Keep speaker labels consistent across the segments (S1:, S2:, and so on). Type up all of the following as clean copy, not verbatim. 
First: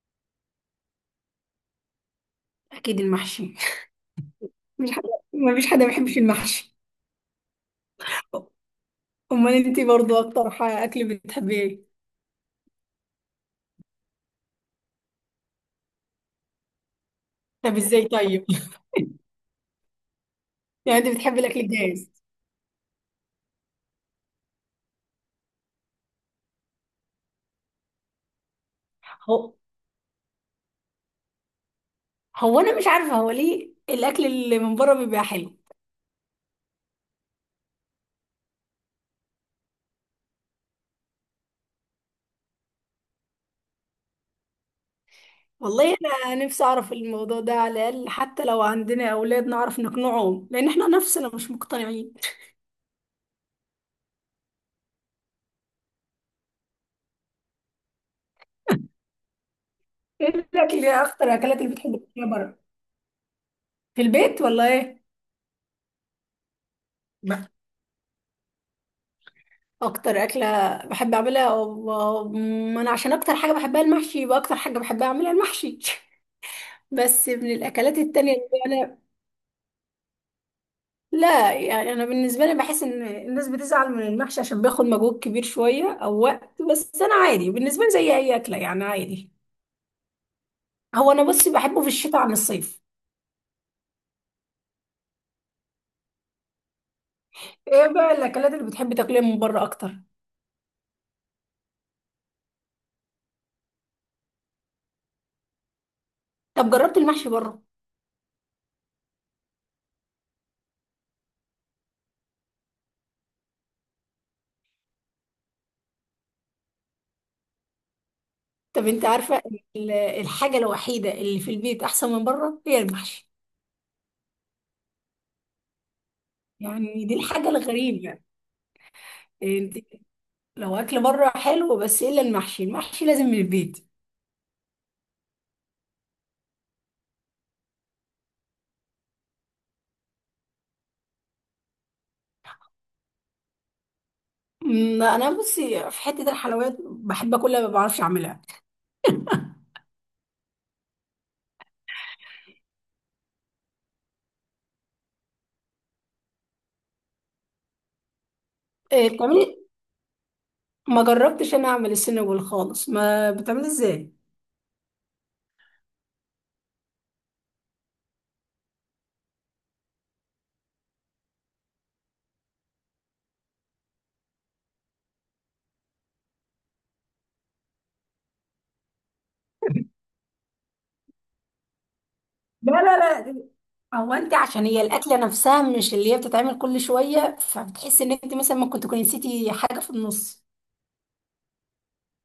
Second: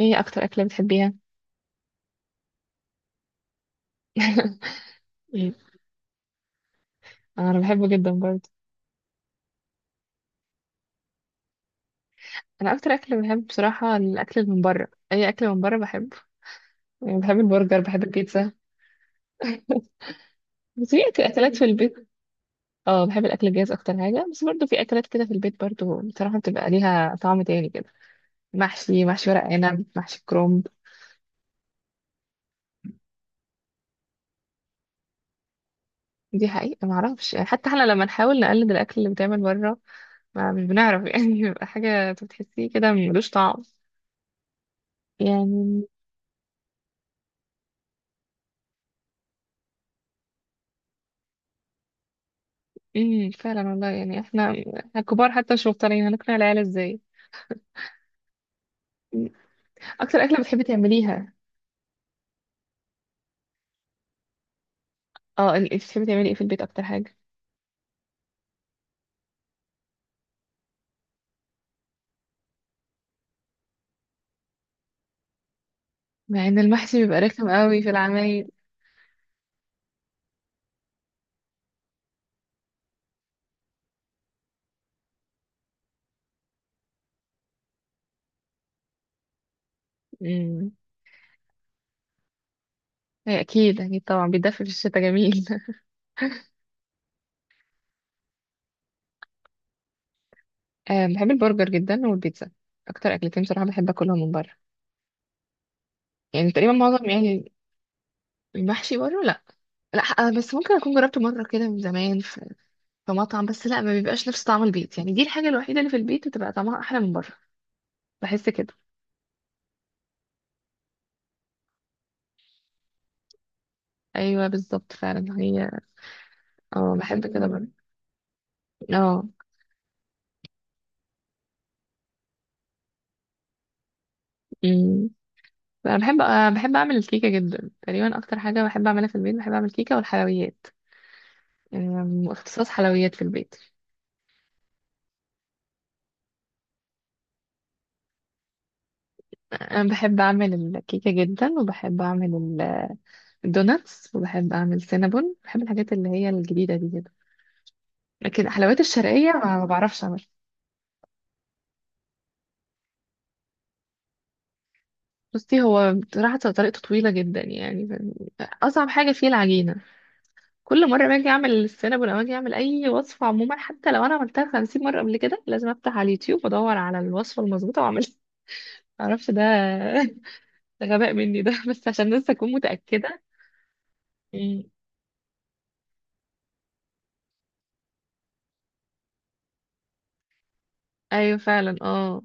S1: ايه اكتر اكلة بتحبيها؟
S2: اكيد المحشي. مفيش حد
S1: مم.
S2: مفيش حد ما بيحبش المحشي.
S1: انا بحبه جدا برضه.
S2: امال انت برضو اكتر اكل بتحبيه ايه؟
S1: انا اكتر اكل بحب بصراحة، الاكل اللي من بره، اي اكل من بره بحبه، يعني بحب
S2: طب
S1: البرجر بحب
S2: ازاي؟ طيب
S1: البيتزا. بس في
S2: يعني انت بتحبي
S1: اكلات
S2: الاكل
S1: في البيت.
S2: الجاهز؟
S1: اه بحب الاكل الجاهز اكتر حاجة، بس برضه في اكلات كده في البيت برضه بصراحة بتبقى ليها طعم تاني كده. محشي، محشي ورق
S2: هو
S1: عنب، محشي كرومب.
S2: هو انا مش عارفه هو ليه الاكل اللي من بره بيبقى حلو.
S1: دي حقيقة ما اعرفش يعني، حتى احنا لما نحاول نقلد الاكل اللي بيتعمل بره ما مش بنعرف يعني بيبقى حاجة بتحسيه كده ملوش طعم، يعني.
S2: والله، انا نفسي اعرف الموضوع ده، على الاقل حتى لو عندنا اولاد نعرف نقنعهم، لان احنا نفسنا مش مقتنعين.
S1: فعلا والله، يعني احنا كبار حتى مش مقتنعين، هنقنع العيال ازاي؟ مم. اكتر
S2: ايه
S1: اكله بتحبي
S2: الاكل؟ ايه اكتر
S1: تعمليها؟
S2: الاكلات اللي بتحب تاكلها بره؟ في البيت ولا ايه؟
S1: اه انت بتحبي تعملي ايه في البيت اكتر حاجه؟
S2: اكتر اكله بحب اعملها ما انا عشان اكتر حاجه بحبها المحشي، يبقى اكتر حاجه بحب اعملها المحشي
S1: مع ان المحشي بيبقى
S2: بس
S1: رخم
S2: من
S1: قوي في
S2: الاكلات التانية
S1: العمايل.
S2: اللي انا، لا يعني انا بالنسبه لي بحس ان الناس بتزعل من المحشي عشان بياخد مجهود كبير شويه او وقت، بس انا عادي بالنسبه لي زي اي اكله يعني، عادي.
S1: امم.
S2: هو انا بصي بحبه في الشتاء عن الصيف.
S1: هي اكيد اكيد طبعا بيتدفى في الشتاء جميل.
S2: ايه بقى الاكلات اللي بتحبي تاكليها من بره اكتر؟
S1: آه بحب البرجر جدا والبيتزا، اكتر اكلتين بصراحه بحب اكلهم من بره، يعني
S2: طب
S1: تقريبا
S2: جربت
S1: معظم
S2: المحشي
S1: يعني.
S2: بره؟
S1: المحشي بره لا. لا آه، بس ممكن اكون جربته مره كده من زمان في مطعم، بس لا ما بيبقاش نفس طعم البيت يعني، دي الحاجه الوحيده اللي في البيت بتبقى طعمها احلى من بره، بحس كده.
S2: طب انت عارفه، الحاجه الوحيده اللي في البيت احسن من بره هي المحشي،
S1: ايوه بالظبط فعلا هي. اه
S2: يعني دي
S1: بحب كده
S2: الحاجه
S1: برضه.
S2: الغريبه.
S1: اه.
S2: انت، لو اكل بره حلو، بس ايه الا المحشي؟ المحشي لازم من البيت.
S1: أمم. انا بحب أنا بحب اعمل الكيكه جدا، تقريبا اكتر حاجه بحب اعملها في البيت بحب اعمل كيكه والحلويات. اختصاص حلويات في البيت.
S2: أمم، انا بصي في حته الحلويات بحب اكلها ما بعرفش اعملها.
S1: انا بحب اعمل الكيكه جدا وبحب اعمل الدوناتس، وبحب اعمل سينابون، بحب الحاجات اللي هي الجديده دي كده. لكن الحلويات
S2: إيه
S1: الشرقيه
S2: بتعملي؟
S1: ما بعرفش اعمل.
S2: ما جربتش انا اعمل السنجول خالص، ما بتعملي ازاي؟
S1: بصي هو بصراحه طريقته طويله جدا يعني، اصعب حاجه فيه العجينه. كل مرة باجي أعمل السينابون، ولا باجي أعمل أي وصفة عموما، حتى لو أنا عملتها 50 مرة قبل كده، لازم أفتح على اليوتيوب وأدور على الوصفة المظبوطة وأعملها. معرفش ده غباء مني ده. بس عشان لسه أكون
S2: لا، لا،
S1: متأكدة.
S2: لا، هو انت
S1: مم.
S2: عشان هي الاكله نفسها مش اللي هي بتتعمل كل شويه، فبتحسي ان انت مثلا ممكن تكوني نسيتي حاجه في النص
S1: أيوة فعلا اه.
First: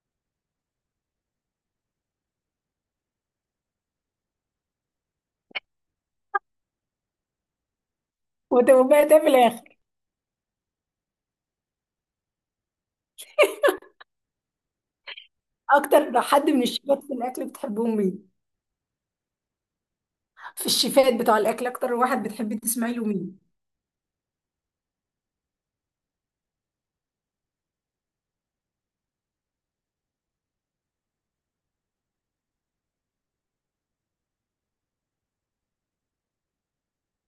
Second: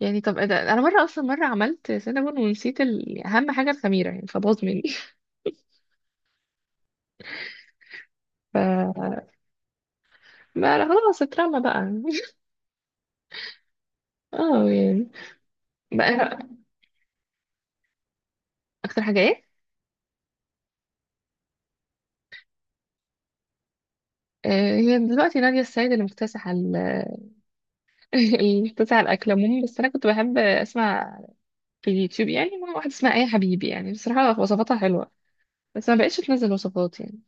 S1: يعني طب إيه ده، أنا مرة أصلا مرة عملت سينابون ونسيت أهم حاجة، الخميرة يعني، فباظ مني.
S2: وتبقى ده
S1: ف
S2: في الاخر.
S1: ما أنا خلاص اترمى بقى. اه يعني.
S2: اكتر
S1: بقى
S2: حد من الشيفات في الاكل بتحبهم مين؟
S1: أكتر حاجة إيه؟
S2: في الشيفات بتوع الاكل اكتر واحد بتحبي تسمعي له مين؟
S1: آه، هي دلوقتي نادية السيد اللي مكتسحة اللي مكتسحة الأكل عموما، بس أنا كنت بحب أسمع في اليوتيوب يعني، مع واحدة اسمها آية حبيبي، يعني بصراحة وصفاتها حلوة بس ما بقتش تنزل وصفات يعني،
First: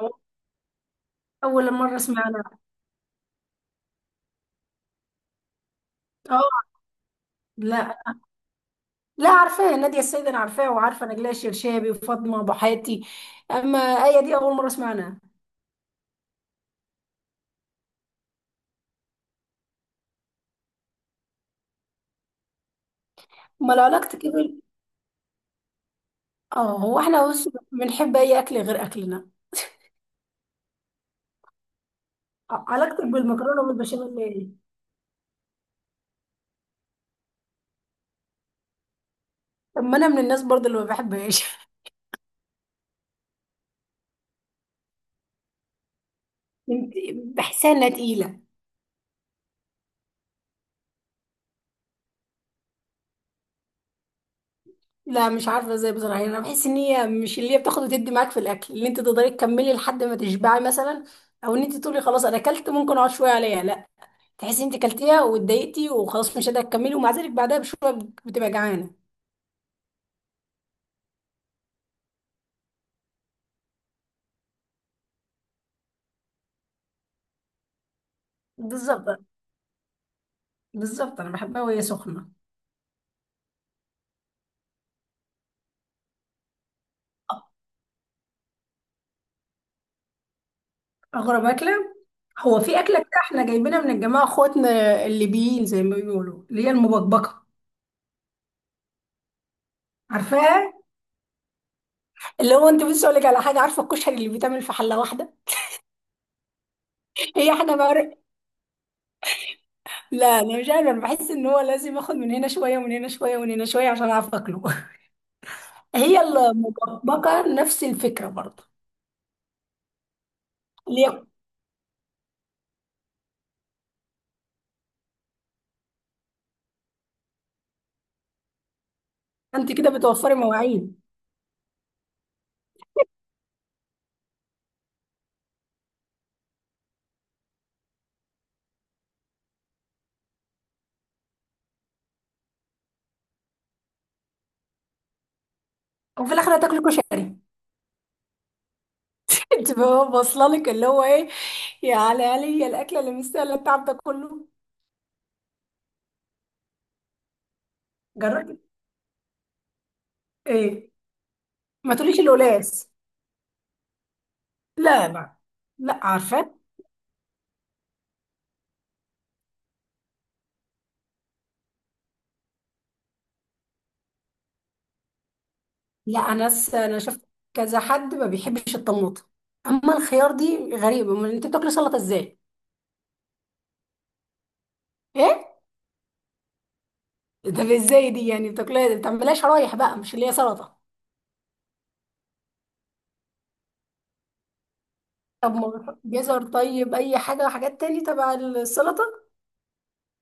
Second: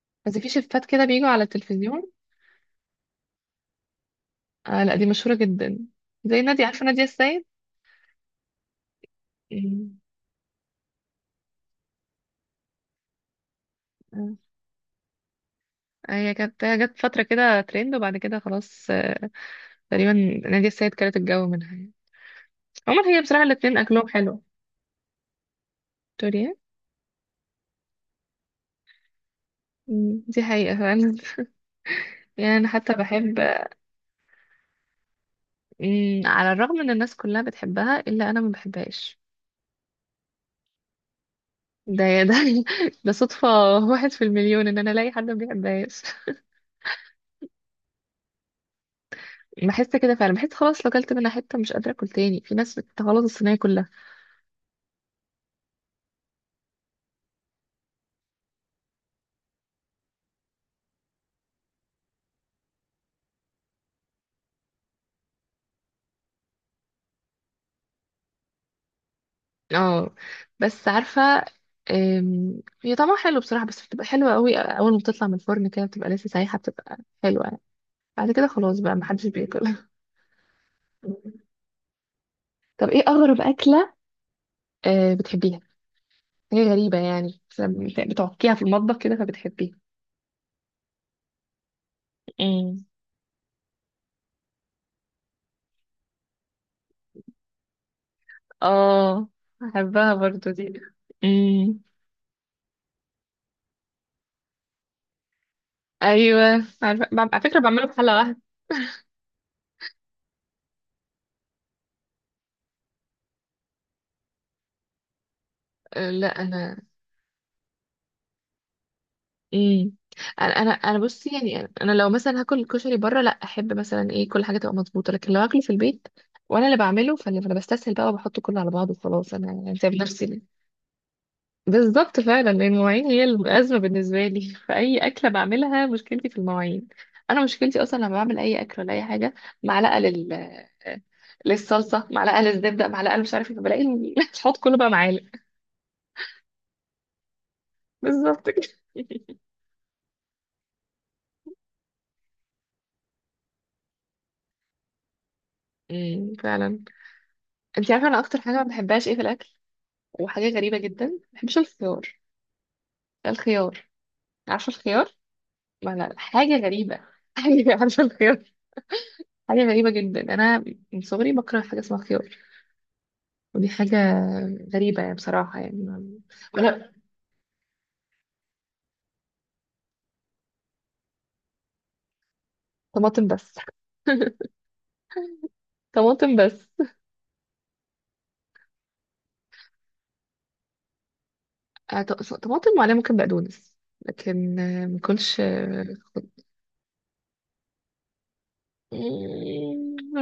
S2: أو-
S1: بس في شيفات كده بيجوا على
S2: اول مره
S1: التلفزيون.
S2: اسمعنا.
S1: آه لا دي مشهورة جدا،
S2: اه،
S1: زي نادية، عارفة نادية السيد؟
S2: لا، لا عارفاه
S1: مم.
S2: نادية السيد، انا عارفاها وعارفه نجلاء الشرشابي وفاطمه ابو حاتي. اما ايه
S1: آه.
S2: دي اول مره اسمعنا.
S1: هي جت فترة كده ترند، وبعد كده خلاص، تقريبا. نادية السيد كانت الجو منها يعني. عموما هي بصراحة الاتنين
S2: امال
S1: أكلهم
S2: علاقتك إيه
S1: حلو.
S2: بال،
S1: توريا.
S2: اه هو احنا بص بنحب اي اكل غير اكلنا.
S1: دي حقيقة فعلا. يعني أنا حتى
S2: علاقتك
S1: بحب
S2: بالمكرونه
S1: آه،
S2: والبشاميل ايه؟
S1: على الرغم إن الناس كلها بتحبها إلا أنا ما بحبهاش.
S2: طب ما انا من الناس برضه اللي ما بحبهاش
S1: ده ده صدفة، واحد في المليون ان انا الاقي حد ما بيحبهاش.
S2: انت- بحسها انها تقيله.
S1: بحس كده فعلا، بحس خلاص لو اكلت منها حتة مش قادرة اكل تاني، في ناس بتغلط الصينية كلها.
S2: لا، مش عارفه ازاي بصراحه، يعني انا بحس ان هي مش اللي هي بتاخد وتدي معاك في الاكل، اللي انت تقدري تكملي لحد ما تشبعي مثلا، او ان انت تقولي خلاص انا اكلت ممكن اقعد شويه عليها، لا، تحسي انت كلتيها واتضايقتي وخلاص مش قادره تكملي، ومع ذلك بعدها بشويه بتبقى جعانه.
S1: اه بس عارفة، هي طعمها حلو بصراحة، بس بتبقى حلوة قوي اول ما بتطلع من الفرن كده بتبقى لسه سايحة، بتبقى حلوة يعني، بعد كده خلاص بقى
S2: بالظبط،
S1: محدش بياكل.
S2: بالظبط انا بحبها وهي سخنه.
S1: طب ايه اغرب اكلة بتحبيها؟ هي غريبة يعني، بس بتعكيها في المطبخ كده فبتحبيها.
S2: اغرب اكله، هو في
S1: امم.
S2: اكله كده احنا جايبينها من الجماعه اخواتنا الليبيين، زي ما بيقولوا اللي هي المبكبكه.
S1: اه بحبها برضو
S2: عارفاها؟
S1: دي. امم.
S2: اللي هو، انت بصي اقول لك على حاجه، عارفه الكشري اللي بيتعمل في حله واحده؟
S1: ايوه عارفة، على
S2: هي
S1: فكره
S2: حاجه
S1: بعمله
S2: بقى.
S1: في حلقه واحده.
S2: لا انا مش عارفه، انا بحس ان هو لازم اخد من هنا شويه ومن هنا شويه ومن هنا شويه عشان اعرف اكله
S1: آه
S2: هي
S1: لا انا.
S2: المبكبكه نفس الفكره برضه.
S1: امم. انا
S2: اللي هي
S1: بصي يعني، انا لو مثلا هاكل الكشري بره لا احب، مثلا ايه كل حاجه تبقى مظبوطه، لكن لو هاكله في البيت وانا اللي بعمله فأنا بستسهل بقى وبحطه كله على بعضه وخلاص، انا
S2: انت
S1: يعني
S2: كده
S1: سايب نفسي
S2: بتوفري
S1: ليه.
S2: مواعين.
S1: بالظبط فعلا، لان المواعين هي الازمه بالنسبه لي. فاي اكله بعملها مشكلتي في المواعين، انا مشكلتي اصلا لما بعمل اي اكل ولا اي حاجه، معلقه للصلصه، معلقه للزبده، معلقه مش عارفه إيه، فبلاقي الحوض كله بقى معالق.
S2: وفي الاخر هتاكل كشري
S1: بالظبط.
S2: تبقى هو واصله لك اللي هو ايه، يا على علي الاكله اللي مستاهله التعب ده كله.
S1: فعلا. انت عارفه انا اكتر حاجه
S2: جربت؟
S1: ما بحبهاش ايه في الاكل، وحاجه غريبه
S2: ايه،
S1: جدا، ما بحبش
S2: ما
S1: الخيار.
S2: تقوليش القلاص.
S1: ده الخيار، عارفه
S2: لا،
S1: الخيار.
S2: لا،
S1: ما
S2: لا
S1: لا حاجه
S2: عارفه.
S1: غريبه حاجه، عارفه الخيار. حاجه غريبه جدا انا من صغري بكره حاجه اسمها خيار، ودي حاجه غريبه يعني بصراحه يعني
S2: لا انا
S1: ولا.
S2: انا شفت كذا حد ما بيحبش الطماطم، اما الخيار دي غريبه، امال انت بتاكلي سلطه ازاي؟
S1: طماطم بس.
S2: ايه؟
S1: طماطم بس.
S2: ده ازاي؟ دي يعني بتاكليها ما بتعملهاش شرايح بقى مش اللي هي سلطه؟
S1: طماطم وعليها ممكن بقدونس، لكن ما كلش.
S2: طب ما جزر؟ طيب اي حاجه، حاجات تاني تبع السلطه.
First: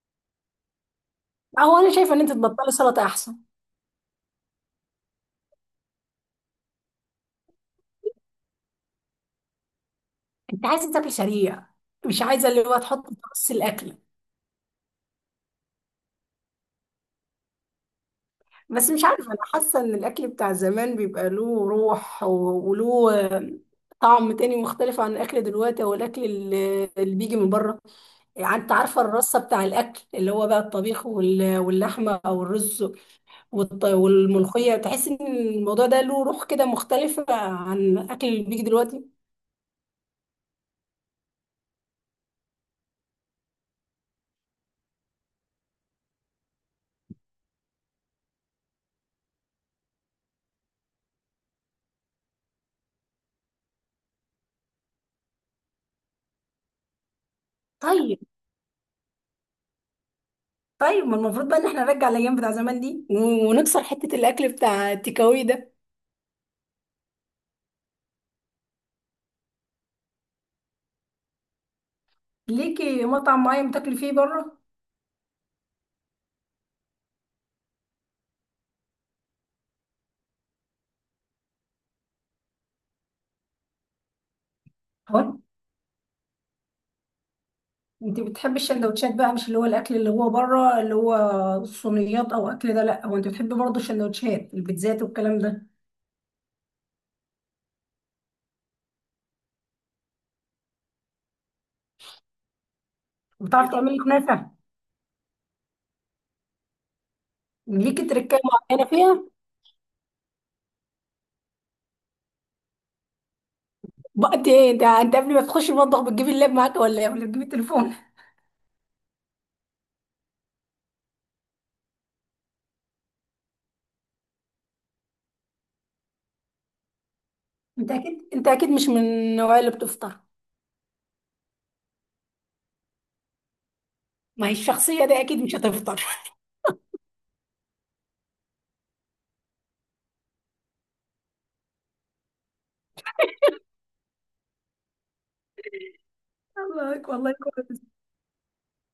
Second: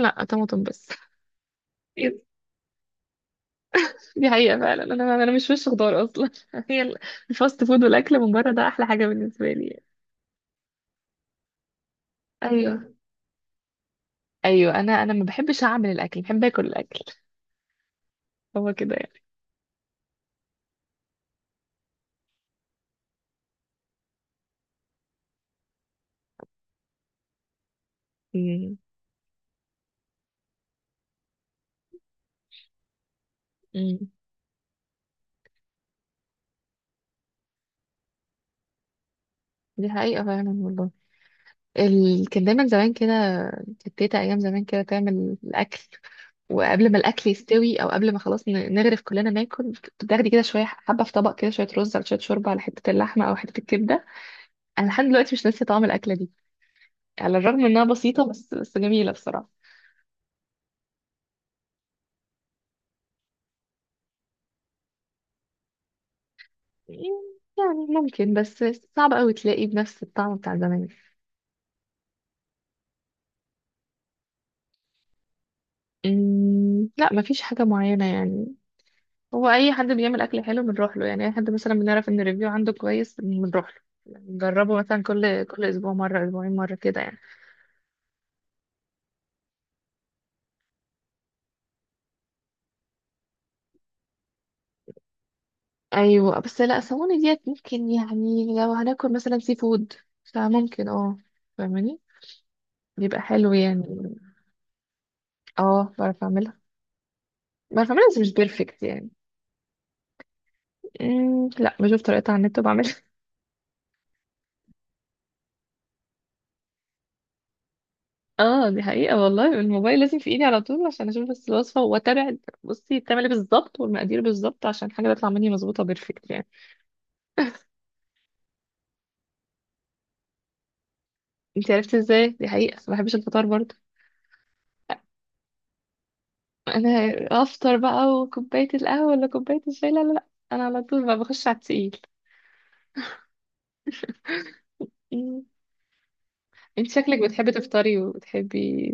S1: لا طماطم بس.
S2: اهو انا شايفه ان انت تبطلي سلطه احسن.
S1: دي حقيقة فعلا، انا مش وش خضار اصلا. هي الفاست فود والاكل من بره ده احلى حاجة بالنسبة لي يعني.
S2: انت عايزه تاكل سريع، مش عايزه اللي هو
S1: ايوه.
S2: تحط في نص الاكل.
S1: ايوه انا ما بحبش اعمل الاكل، بحب اكل الاكل، هو
S2: بس
S1: كده
S2: مش
S1: يعني.
S2: عارفه، انا حاسه ان الاكل بتاع زمان بيبقى له روح وله طعم تاني مختلف عن الاكل دلوقتي، او الاكل اللي بيجي من بره. يعني انت
S1: مم.
S2: عارفه الرصه بتاع الاكل اللي هو بقى الطبيخ واللحمه او الرز
S1: مم.
S2: والملوخيه، تحس ان الموضوع ده له روح كده مختلفه عن الاكل اللي بيجي دلوقتي.
S1: دي حقيقة فعلا والله. كان دايما زمان كده، كانت تيتا ايام زمان كده تعمل الاكل، وقبل ما الاكل يستوي او قبل ما خلاص نغرف كلنا ناكل، بتاخدي كده شويه حبه في طبق كده، شويه رز على شويه شوربه على حته اللحمه او حته الكبده. انا لحد دلوقتي مش ناسيه طعم الاكله دي، على الرغم انها
S2: طيب،
S1: بسيطه، بس جميله بصراحه.
S2: طيب ما المفروض بقى ان احنا نرجع الايام بتاع زمان دي ونكسر حته الاكل بتاع التيكاوي ده.
S1: يعني ممكن، بس صعب قوي تلاقيه بنفس الطعم بتاع زمان.
S2: ليكي مطعم معين بتاكلي فيه بره؟
S1: لا مفيش حاجة معينة يعني، هو أي حد بيعمل أكل حلو بنروح له يعني، أي حد مثلا بنعرف إن الريفيو عنده كويس بنروح له نجربه، مثلا
S2: هو
S1: كل أسبوع مرة، أسبوعين مرة، كده يعني.
S2: انت بتحبي السندوتشات بقى، مش اللي هو الاكل اللي هو بره، اللي هو الصينيات او اكل ده، لا هو انت بتحبي برضه السندوتشات البيتزات والكلام ده.
S1: أيوة بس لا سووني ديت ممكن يعني، لو هناكل مثلا سي فود فممكن، اه فاهماني، بيبقى حلو
S2: وبتعرفي
S1: يعني.
S2: تعملي كنافه؟
S1: اه بعرف أعملها. بعرف
S2: ليكي
S1: أعملها بس مش
S2: تركايه
S1: بيرفكت
S2: معينه
S1: يعني.
S2: فيها؟
S1: لا بشوف طريقتها على النت وبعملها.
S2: بقى انت قبل ما تخشي المطبخ بتجيبي اللاب معاك ولا ايه، ولا بتجيبي التليفون؟
S1: اه دي حقيقة والله، الموبايل لازم في ايدي على طول عشان اشوف بس الوصفة واتابع، بصي بتعمل ايه بالظبط والمقادير بالظبط عشان حاجة تطلع مني مظبوطة بيرفكت يعني.
S2: انت اكيد، انت اكيد مش من النوعيه اللي بتفطر،
S1: انت عرفتي ازاي؟ دي حقيقة ما بحبش الفطار برضه.
S2: ما هي الشخصيه دي اكيد مش هتفطر.
S1: انا افطر بقى وكوباية القهوة ولا كوباية الشاي؟ لا لا لا، انا على طول بقى بخش على التقيل. مم. انت
S2: الله
S1: شكلك
S2: والله
S1: بتحبي
S2: كويس.
S1: تفطري وبتحبي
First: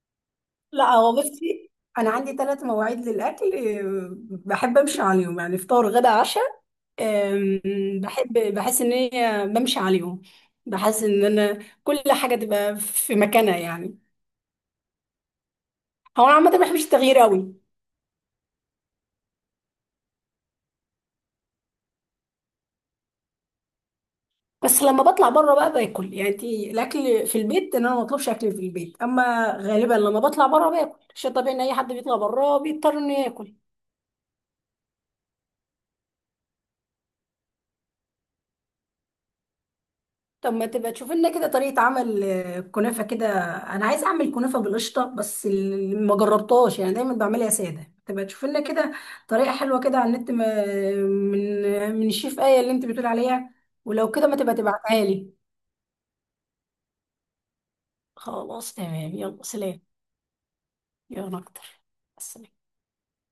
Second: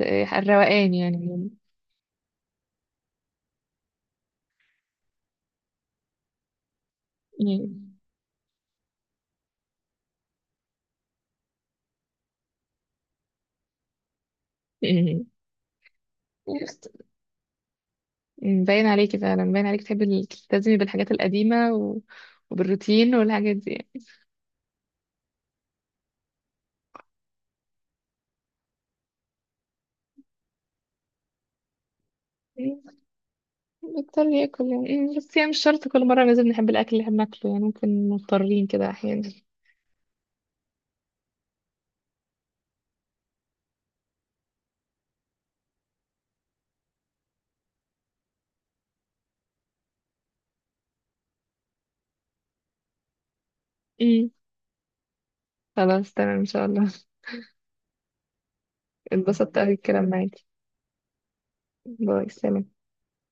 S2: لا
S1: الروقان
S2: هو
S1: يعني.
S2: بصي، انا عندي 3 مواعيد للاكل، بحب امشي عليهم يعني فطار غدا عشاء، أم،
S1: مم.
S2: بحب بحس ان هي بمشي عليهم، بحس ان انا كل حاجه تبقى في مكانها يعني.
S1: مم.
S2: هو انا عامه
S1: مم.
S2: ما بحبش التغيير قوي.
S1: باين عليكي فعلا، باين عليكي تحبي تلتزمي بالحاجات القديمة وبالروتين والحاجات دي
S2: بس لما بطلع بره بقى باكل، يعني انت الاكل في البيت ان انا ما بطلبش اكل في البيت، اما غالبا لما بطلع بره باكل، شيء طبيعي ان اي حد بيطلع بره
S1: يعني.
S2: بيضطر انه ياكل.
S1: بضطر ياكل يعني، بس يعني مش شرط كل مرة لازم نحب الأكل اللي احنا بناكله يعني، ممكن مضطرين كده أحيانا.
S2: طب ما تبقى تشوف لنا كده طريقة عمل كنافة كده. أنا عايزة أعمل كنافة بالقشطة، بس ما جربتهاش، يعني دايما بعملها سادة، تبقى تشوف لنا كده طريقة حلوة كده على النت، من الشيف آية اللي أنت بتقول عليها، ولو كده
S1: أمم،
S2: ما تبقى تبعتها لي.
S1: خلاص تمام إن شاء الله.
S2: خلاص تمام، يلا
S1: اتبسطت أوي
S2: سلام.
S1: الكلام معاكي.
S2: يلا أكتر،
S1: باي
S2: سلام.
S1: سلام.